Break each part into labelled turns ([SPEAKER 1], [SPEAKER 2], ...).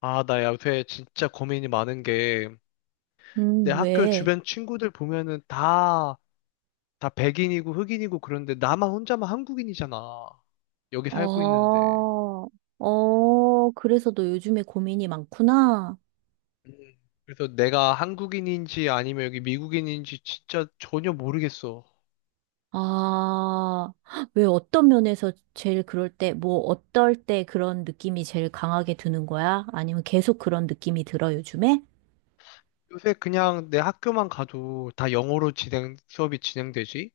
[SPEAKER 1] 아, 나 요새 진짜 고민이 많은 게, 내 학교
[SPEAKER 2] 왜?
[SPEAKER 1] 주변 친구들 보면은 다 백인이고 흑인이고 그런데 나만 혼자만 한국인이잖아. 여기
[SPEAKER 2] 아,
[SPEAKER 1] 살고 있는데.
[SPEAKER 2] 어, 그래서 너 요즘에 고민이 많구나.
[SPEAKER 1] 음. 그래서 내가 한국인인지 아니면 여기 미국인인지 진짜 전혀 모르겠어.
[SPEAKER 2] 아, 왜 어떤 면에서 제일 그럴 때, 뭐, 어떨 때 그런 느낌이 제일 강하게 드는 거야? 아니면 계속 그런 느낌이 들어, 요즘에?
[SPEAKER 1] 요새 그냥 내 학교만 가도 다 영어로 진행, 수업이 진행되지?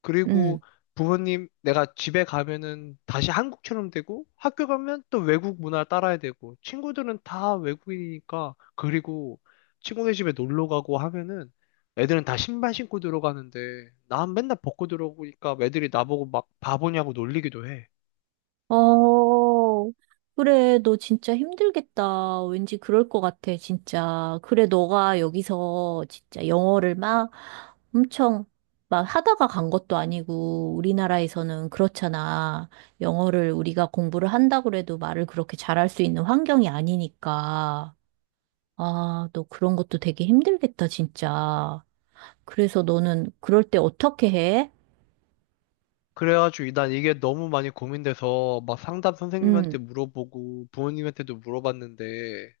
[SPEAKER 1] 그리고
[SPEAKER 2] 음.
[SPEAKER 1] 부모님, 내가 집에 가면은 다시 한국처럼 되고, 학교 가면 또 외국 문화 따라야 되고, 친구들은 다 외국인이니까, 그리고 친구네 집에 놀러 가고 하면은 애들은 다 신발 신고 들어가는데, 난 맨날 벗고 들어오니까 애들이 나보고 막 바보냐고 놀리기도 해.
[SPEAKER 2] 어, 그래, 너 진짜 힘들겠다. 왠지 그럴 것 같아, 진짜. 그래, 너가 여기서 진짜 영어를 막 엄청 막 하다가 간 것도 아니고, 우리나라에서는 그렇잖아. 영어를 우리가 공부를 한다고 해도 말을 그렇게 잘할 수 있는 환경이 아니니까. 아, 너 그런 것도 되게 힘들겠다, 진짜. 그래서 너는 그럴 때 어떻게 해?
[SPEAKER 1] 그래가지고 난 이게 너무 많이 고민돼서 막 상담
[SPEAKER 2] 응,
[SPEAKER 1] 선생님한테 물어보고 부모님한테도 물어봤는데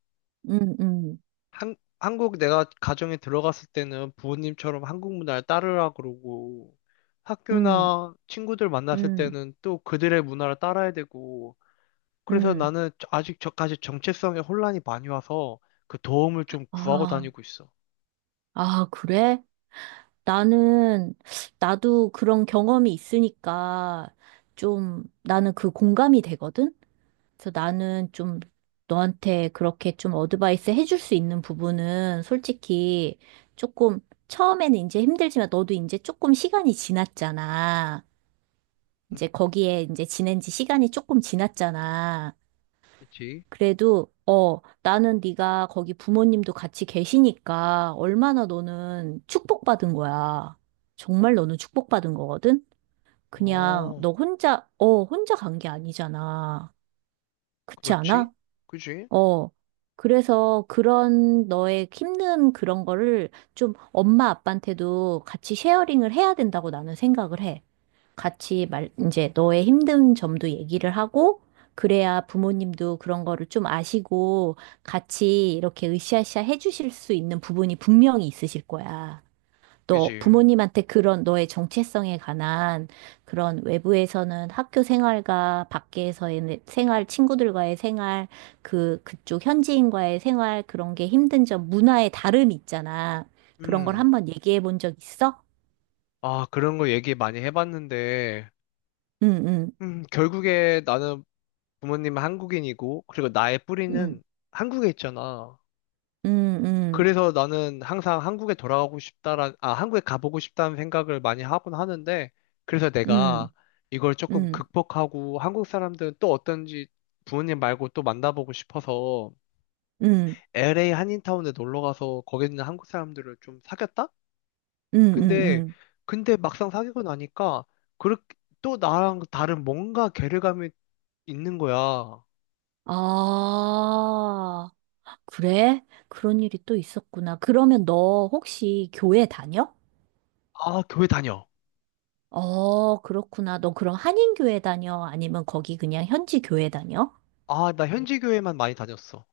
[SPEAKER 2] 응, 응,
[SPEAKER 1] 한국 내가 가정에 들어갔을 때는 부모님처럼 한국 문화를 따르라 그러고
[SPEAKER 2] 응,
[SPEAKER 1] 학교나 친구들 만났을
[SPEAKER 2] 응,
[SPEAKER 1] 때는 또 그들의 문화를 따라야 되고 그래서
[SPEAKER 2] 응.
[SPEAKER 1] 나는 아직 저까지 정체성에 혼란이 많이 와서 그 도움을 좀 구하고
[SPEAKER 2] 아.
[SPEAKER 1] 다니고 있어.
[SPEAKER 2] 아, 그래? 나는, 나도 그런 경험이 있으니까 좀 나는 그 공감이 되거든? 그래서 나는 좀 너한테 그렇게 좀 어드바이스 해줄 수 있는 부분은 솔직히 조금 처음에는 이제 힘들지만 너도 이제 조금 시간이 지났잖아.
[SPEAKER 1] 음,
[SPEAKER 2] 이제 거기에 이제 지낸 지 시간이 조금 지났잖아.
[SPEAKER 1] 그치?
[SPEAKER 2] 그래도 어 나는 네가 거기 부모님도 같이 계시니까 얼마나 너는 축복받은 거야. 정말 너는 축복받은 거거든. 그냥
[SPEAKER 1] 어,
[SPEAKER 2] 너 혼자 어 혼자 간 게 아니잖아. 그렇지
[SPEAKER 1] 그렇지?
[SPEAKER 2] 않아?
[SPEAKER 1] 그지?
[SPEAKER 2] 어. 그래서 그런 너의 힘든 그런 거를 좀 엄마 아빠한테도 같이 쉐어링을 해야 된다고 나는 생각을 해. 같이 말, 이제 너의 힘든 점도 얘기를 하고, 그래야 부모님도 그런 거를 좀 아시고, 같이 이렇게 으쌰으쌰 해주실 수 있는 부분이 분명히 있으실 거야. 또
[SPEAKER 1] 그지?
[SPEAKER 2] 부모님한테 그런 너의 정체성에 관한 그런 외부에서는 학교 생활과 밖에서의 생활, 친구들과의 생활, 그, 그쪽 현지인과의 생활, 그런 게 힘든 점, 문화의 다름이 있잖아. 그런 걸
[SPEAKER 1] 음,
[SPEAKER 2] 한번 얘기해 본 적 있어?
[SPEAKER 1] 아, 그런 거 얘기 많이 해봤는데,
[SPEAKER 2] 응, 응,
[SPEAKER 1] 결국에 나는 부모님은 한국인이고, 그리고 나의
[SPEAKER 2] 응,
[SPEAKER 1] 뿌리는 한국에 있잖아.
[SPEAKER 2] 응, 응.
[SPEAKER 1] 그래서 나는 항상 한국에 돌아가고 싶다라, 아, 한국에 가보고 싶다는 생각을 많이 하곤 하는데, 그래서
[SPEAKER 2] 음,
[SPEAKER 1] 내가 이걸 조금
[SPEAKER 2] 음,
[SPEAKER 1] 극복하고 한국 사람들은 또 어떤지 부모님 말고 또 만나보고 싶어서
[SPEAKER 2] 음,
[SPEAKER 1] LA 한인타운에 놀러 가서 거기 있는 한국 사람들을 좀 사귀었다?
[SPEAKER 2] 음, 음,
[SPEAKER 1] 근데,
[SPEAKER 2] 음.
[SPEAKER 1] 근데 막상 사귀고 나니까, 그렇게 또 나랑 다른 뭔가 괴리감이 있는 거야. 아,
[SPEAKER 2] 아, 그래? 그런 일이 또 있었구나. 그러면 너 혹시 교회 다녀?
[SPEAKER 1] 교회 다녀.
[SPEAKER 2] 어, 그렇구나. 너 그럼 한인교회 다녀? 아니면 거기 그냥 현지 교회 다녀?
[SPEAKER 1] 아, 나 현지 교회만 많이 다녔어.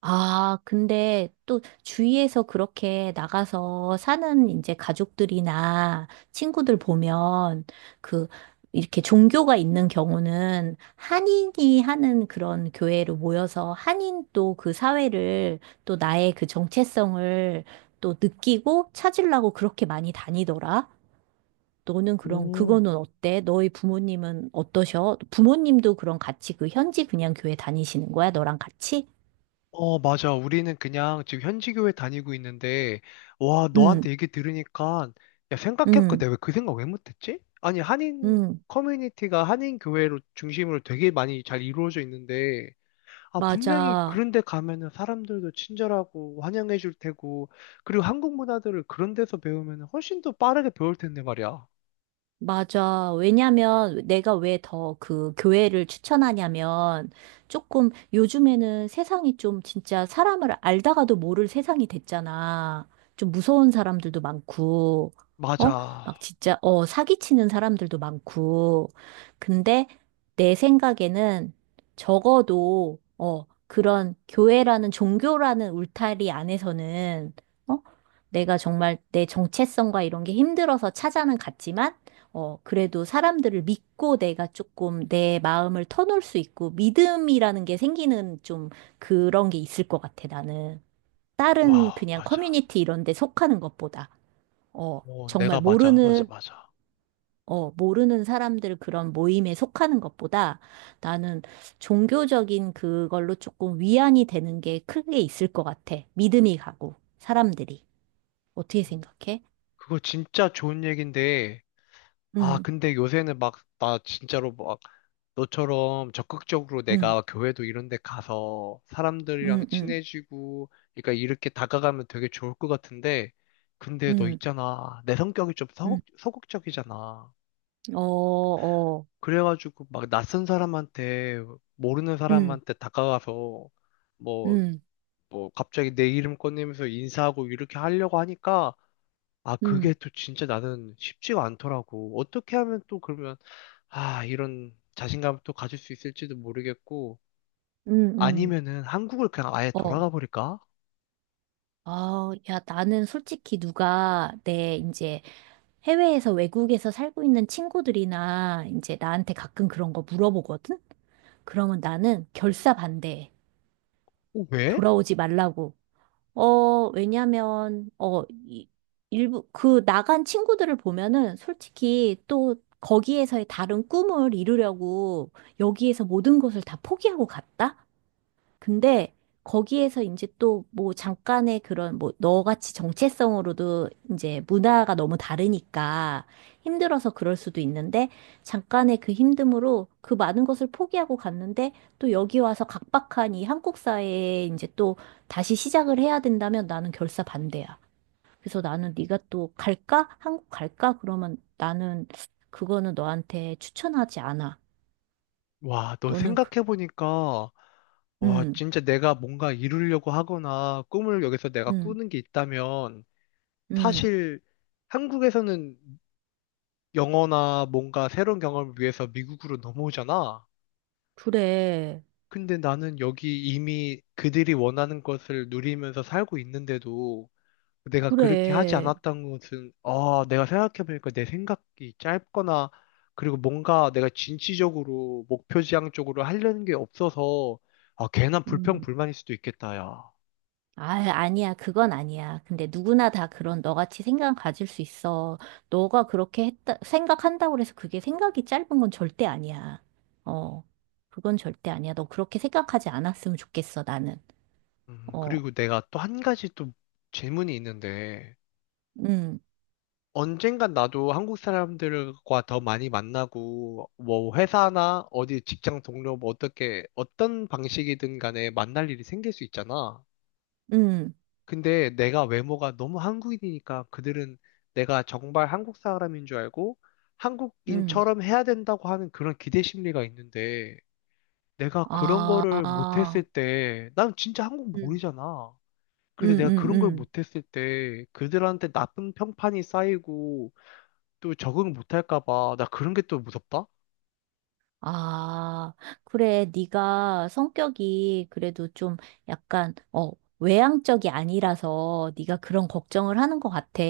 [SPEAKER 2] 아, 근데 또 주위에서 그렇게 나가서 사는 이제 가족들이나 친구들 보면 그 이렇게 종교가 있는 경우는 한인이 하는 그런 교회로 모여서 한인 또 그 사회를 또 나의 그 정체성을 또 느끼고 찾으려고 그렇게 많이 다니더라. 너는 그럼
[SPEAKER 1] 오,
[SPEAKER 2] 그거는 어때? 너희 부모님은 어떠셔? 부모님도 그럼 같이 그 현지 그냥 교회 다니시는 거야? 너랑 같이?
[SPEAKER 1] 어, 맞아. 우리는 그냥 지금 현지교회 다니고 있는데, 와,
[SPEAKER 2] 응.
[SPEAKER 1] 너한테 얘기 들으니까, 야, 생각해보니까
[SPEAKER 2] 응.
[SPEAKER 1] 내가 왜 그 생각 왜 못했지? 아니, 한인
[SPEAKER 2] 응,
[SPEAKER 1] 커뮤니티가 한인 교회로 중심으로 되게 많이 잘 이루어져 있는데, 아, 분명히
[SPEAKER 2] 맞아.
[SPEAKER 1] 그런 데 가면은 사람들도 친절하고 환영해줄 테고, 그리고 한국 문화들을 그런 데서 배우면 훨씬 더 빠르게 배울 텐데 말이야.
[SPEAKER 2] 맞아. 왜냐면 내가 왜 더 그 교회를 추천하냐면 조금 요즘에는 세상이 좀 진짜 사람을 알다가도 모를 세상이 됐잖아. 좀 무서운 사람들도 많고, 어?
[SPEAKER 1] 맞아.
[SPEAKER 2] 막 진짜, 어, 사기치는 사람들도 많고. 근데 내 생각에는 적어도, 어, 그런 교회라는 종교라는 울타리 안에서는, 어? 내가 정말 내 정체성과 이런 게 힘들어서 찾아는 갔지만, 어, 그래도 사람들을 믿고 내가 조금 내 마음을 터놓을 수 있고 믿음이라는 게 생기는 좀 그런 게 있을 것 같아, 나는. 다른
[SPEAKER 1] 와,
[SPEAKER 2] 그냥
[SPEAKER 1] 맞아.
[SPEAKER 2] 커뮤니티 이런 데 속하는 것보다. 어,
[SPEAKER 1] 어,
[SPEAKER 2] 정말
[SPEAKER 1] 내가 맞아, 맞아,
[SPEAKER 2] 모르는,
[SPEAKER 1] 맞아.
[SPEAKER 2] 어, 모르는 사람들 그런 모임에 속하는 것보다 나는 종교적인 그걸로 조금 위안이 되는 게 크게 있을 것 같아. 믿음이 가고, 사람들이. 어떻게 생각해?
[SPEAKER 1] 그거 진짜 좋은 얘기인데, 아,
[SPEAKER 2] 응,
[SPEAKER 1] 근데 요새는 막, 나 진짜로 막, 너처럼 적극적으로
[SPEAKER 2] 응,
[SPEAKER 1] 내가 교회도 이런 데 가서 사람들이랑
[SPEAKER 2] 응, 응,
[SPEAKER 1] 친해지고, 그러니까 이렇게 다가가면 되게 좋을 것 같은데, 근데 너
[SPEAKER 2] 응,
[SPEAKER 1] 있잖아. 내 성격이 좀
[SPEAKER 2] 응.
[SPEAKER 1] 서극적이잖아.
[SPEAKER 2] 어, 어.
[SPEAKER 1] 그래가지고 막 낯선 사람한테, 모르는
[SPEAKER 2] 음,
[SPEAKER 1] 사람한테 다가가서, 뭐,
[SPEAKER 2] 음,
[SPEAKER 1] 뭐, 갑자기 내 이름 꺼내면서 인사하고 이렇게 하려고 하니까, 아, 그게
[SPEAKER 2] 음,
[SPEAKER 1] 또 진짜 나는 쉽지가 않더라고. 어떻게 하면 또 그러면, 아, 이런 자신감을 또 가질 수 있을지도 모르겠고,
[SPEAKER 2] 음, 음.
[SPEAKER 1] 아니면은 한국을 그냥 아예
[SPEAKER 2] 어,
[SPEAKER 1] 돌아가 버릴까?
[SPEAKER 2] 아, 야, 나는 솔직히 누가 내 이제 해외에서 외국에서 살고 있는 친구들이나 이제 나한테 가끔 그런 거 물어보거든? 그러면 나는 결사 반대해.
[SPEAKER 1] 어, 왜?
[SPEAKER 2] 돌아오지 말라고. 어, 왜냐면, 어, 이, 일부, 그 나간 친구들을 보면은 솔직히 또 거기에서의 다른 꿈을 이루려고 여기에서 모든 것을 다 포기하고 갔다? 근데 거기에서 이제 또 뭐 잠깐의 그런 뭐 너같이 정체성으로도 이제 문화가 너무 다르니까 힘들어서 그럴 수도 있는데 잠깐의 그 힘듦으로 그 많은 것을 포기하고 갔는데 또 여기 와서 각박한 이 한국 사회에 이제 또 다시 시작을 해야 된다면 나는 결사 반대야. 그래서 나는 네가 또 갈까? 한국 갈까? 그러면 나는 그거는 너한테 추천하지 않아.
[SPEAKER 1] 와, 너
[SPEAKER 2] 너는 그,
[SPEAKER 1] 생각해보니까, 와,
[SPEAKER 2] 음,
[SPEAKER 1] 진짜 내가 뭔가 이루려고 하거나 꿈을 여기서 내가
[SPEAKER 2] 음,
[SPEAKER 1] 꾸는 게 있다면,
[SPEAKER 2] 음,
[SPEAKER 1] 사실 한국에서는 영어나 뭔가 새로운 경험을 위해서 미국으로 넘어오잖아.
[SPEAKER 2] 그래.
[SPEAKER 1] 근데 나는 여기 이미 그들이 원하는 것을 누리면서 살고 있는데도 내가 그렇게 하지
[SPEAKER 2] 그래.
[SPEAKER 1] 않았던 것은, 아, 내가 생각해보니까 내 생각이 짧거나, 그리고 뭔가 내가 진취적으로 목표지향 쪽으로 하려는 게 없어서, 아, 괜한
[SPEAKER 2] 음.
[SPEAKER 1] 불평불만일 수도 있겠다, 야.
[SPEAKER 2] 아, 아니야. 그건 아니야. 근데 누구나 다 그런 너같이 생각 가질 수 있어. 너가 그렇게 했다, 생각한다고 해서 그게 생각이 짧은 건 절대 아니야. 어. 그건 절대 아니야. 너 그렇게 생각하지 않았으면 좋겠어, 나는. 어.
[SPEAKER 1] 그리고 내가 또 한 가지 또 질문이 있는데,
[SPEAKER 2] 음,
[SPEAKER 1] 언젠간 나도 한국 사람들과 더 많이 만나고, 뭐, 회사나 어디 직장 동료, 뭐, 어떻게, 어떤 방식이든 간에 만날 일이 생길 수 있잖아.
[SPEAKER 2] 음,
[SPEAKER 1] 근데 내가 외모가 너무 한국인이니까 그들은 내가 정말 한국 사람인 줄 알고,
[SPEAKER 2] 음.
[SPEAKER 1] 한국인처럼 해야 된다고 하는 그런 기대 심리가 있는데, 내가 그런 거를
[SPEAKER 2] 아,
[SPEAKER 1] 못했을 때, 난 진짜 한국
[SPEAKER 2] 음,
[SPEAKER 1] 모르잖아. 그래서 내가 그런 걸
[SPEAKER 2] 응.
[SPEAKER 1] 못했을 때, 그들한테 나쁜 평판이 쌓이고, 또 적응 못할까 봐. 나 그런 게 또 무섭다?
[SPEAKER 2] 아, 그래. 네가 성격이 그래도 좀 약간 어 외향적이 아니라서 네가 그런 걱정을 하는 것 같아.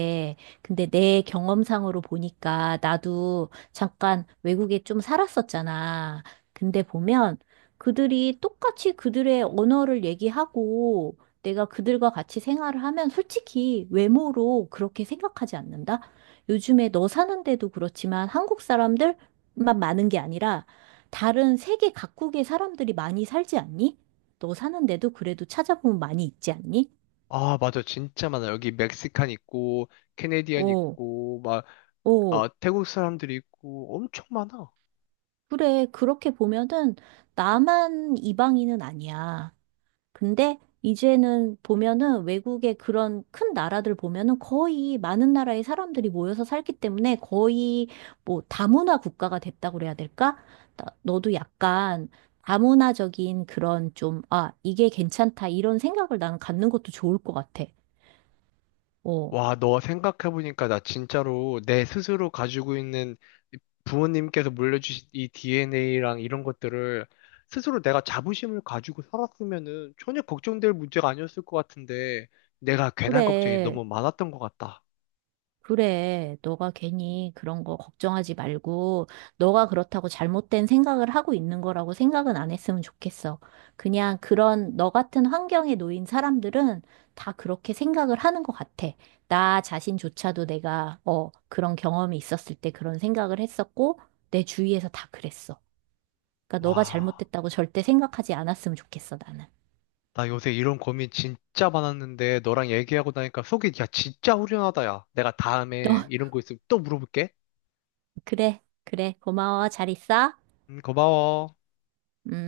[SPEAKER 2] 근데 내 경험상으로 보니까 나도 잠깐 외국에 좀 살았었잖아. 근데 보면 그들이 똑같이 그들의 언어를 얘기하고 내가 그들과 같이 생활을 하면 솔직히 외모로 그렇게 생각하지 않는다. 요즘에 너 사는데도 그렇지만 한국 사람들 만 많은 게 아니라 다른 세계 각국의 사람들이 많이 살지 않니? 너 사는데도 그래도 찾아보면 많이 있지 않니?
[SPEAKER 1] 아, 맞아. 진짜 많아. 여기 멕시칸 있고, 캐네디언
[SPEAKER 2] 오,
[SPEAKER 1] 있고, 막,
[SPEAKER 2] 오,
[SPEAKER 1] 아, 태국 사람들이 있고, 엄청 많아.
[SPEAKER 2] 그래. 그렇게 보면은 나만 이방인은 아니야. 근데 이제는 보면은 외국의 그런 큰 나라들 보면은 거의 많은 나라의 사람들이 모여서 살기 때문에 거의 뭐 다문화 국가가 됐다고 그래야 될까? 나- 너도 약간 다문화적인 그런 좀, 아, 이게 괜찮다, 이런 생각을 나는 갖는 것도 좋을 것 같아. 어.
[SPEAKER 1] 와, 너 생각해보니까 나 진짜로 내 스스로 가지고 있는 부모님께서 물려주신 이 DNA랑 이런 것들을 스스로 내가 자부심을 가지고 살았으면은 전혀 걱정될 문제가 아니었을 것 같은데, 내가 괜한 걱정이
[SPEAKER 2] 그래,
[SPEAKER 1] 너무 많았던 것 같다.
[SPEAKER 2] 그래. 너가 괜히 그런 거 걱정하지 말고, 너가 그렇다고 잘못된 생각을 하고 있는 거라고 생각은 안 했으면 좋겠어. 그냥 그런 너 같은 환경에 놓인 사람들은 다 그렇게 생각을 하는 것 같아. 나 자신조차도 내가, 어, 그런 경험이 있었을 때 그런 생각을 했었고, 내 주위에서 다 그랬어. 그러니까 너가
[SPEAKER 1] 와.
[SPEAKER 2] 잘못됐다고 절대 생각하지 않았으면 좋겠어, 나는.
[SPEAKER 1] 나 요새 이런 고민 진짜 많았는데 너랑 얘기하고 나니까 속이 야 진짜 후련하다 야. 내가
[SPEAKER 2] 너,
[SPEAKER 1] 다음에 이런 거 있으면 또 물어볼게.
[SPEAKER 2] 그래, 그래. 고마워. 잘 있어.
[SPEAKER 1] 고마워.
[SPEAKER 2] 음.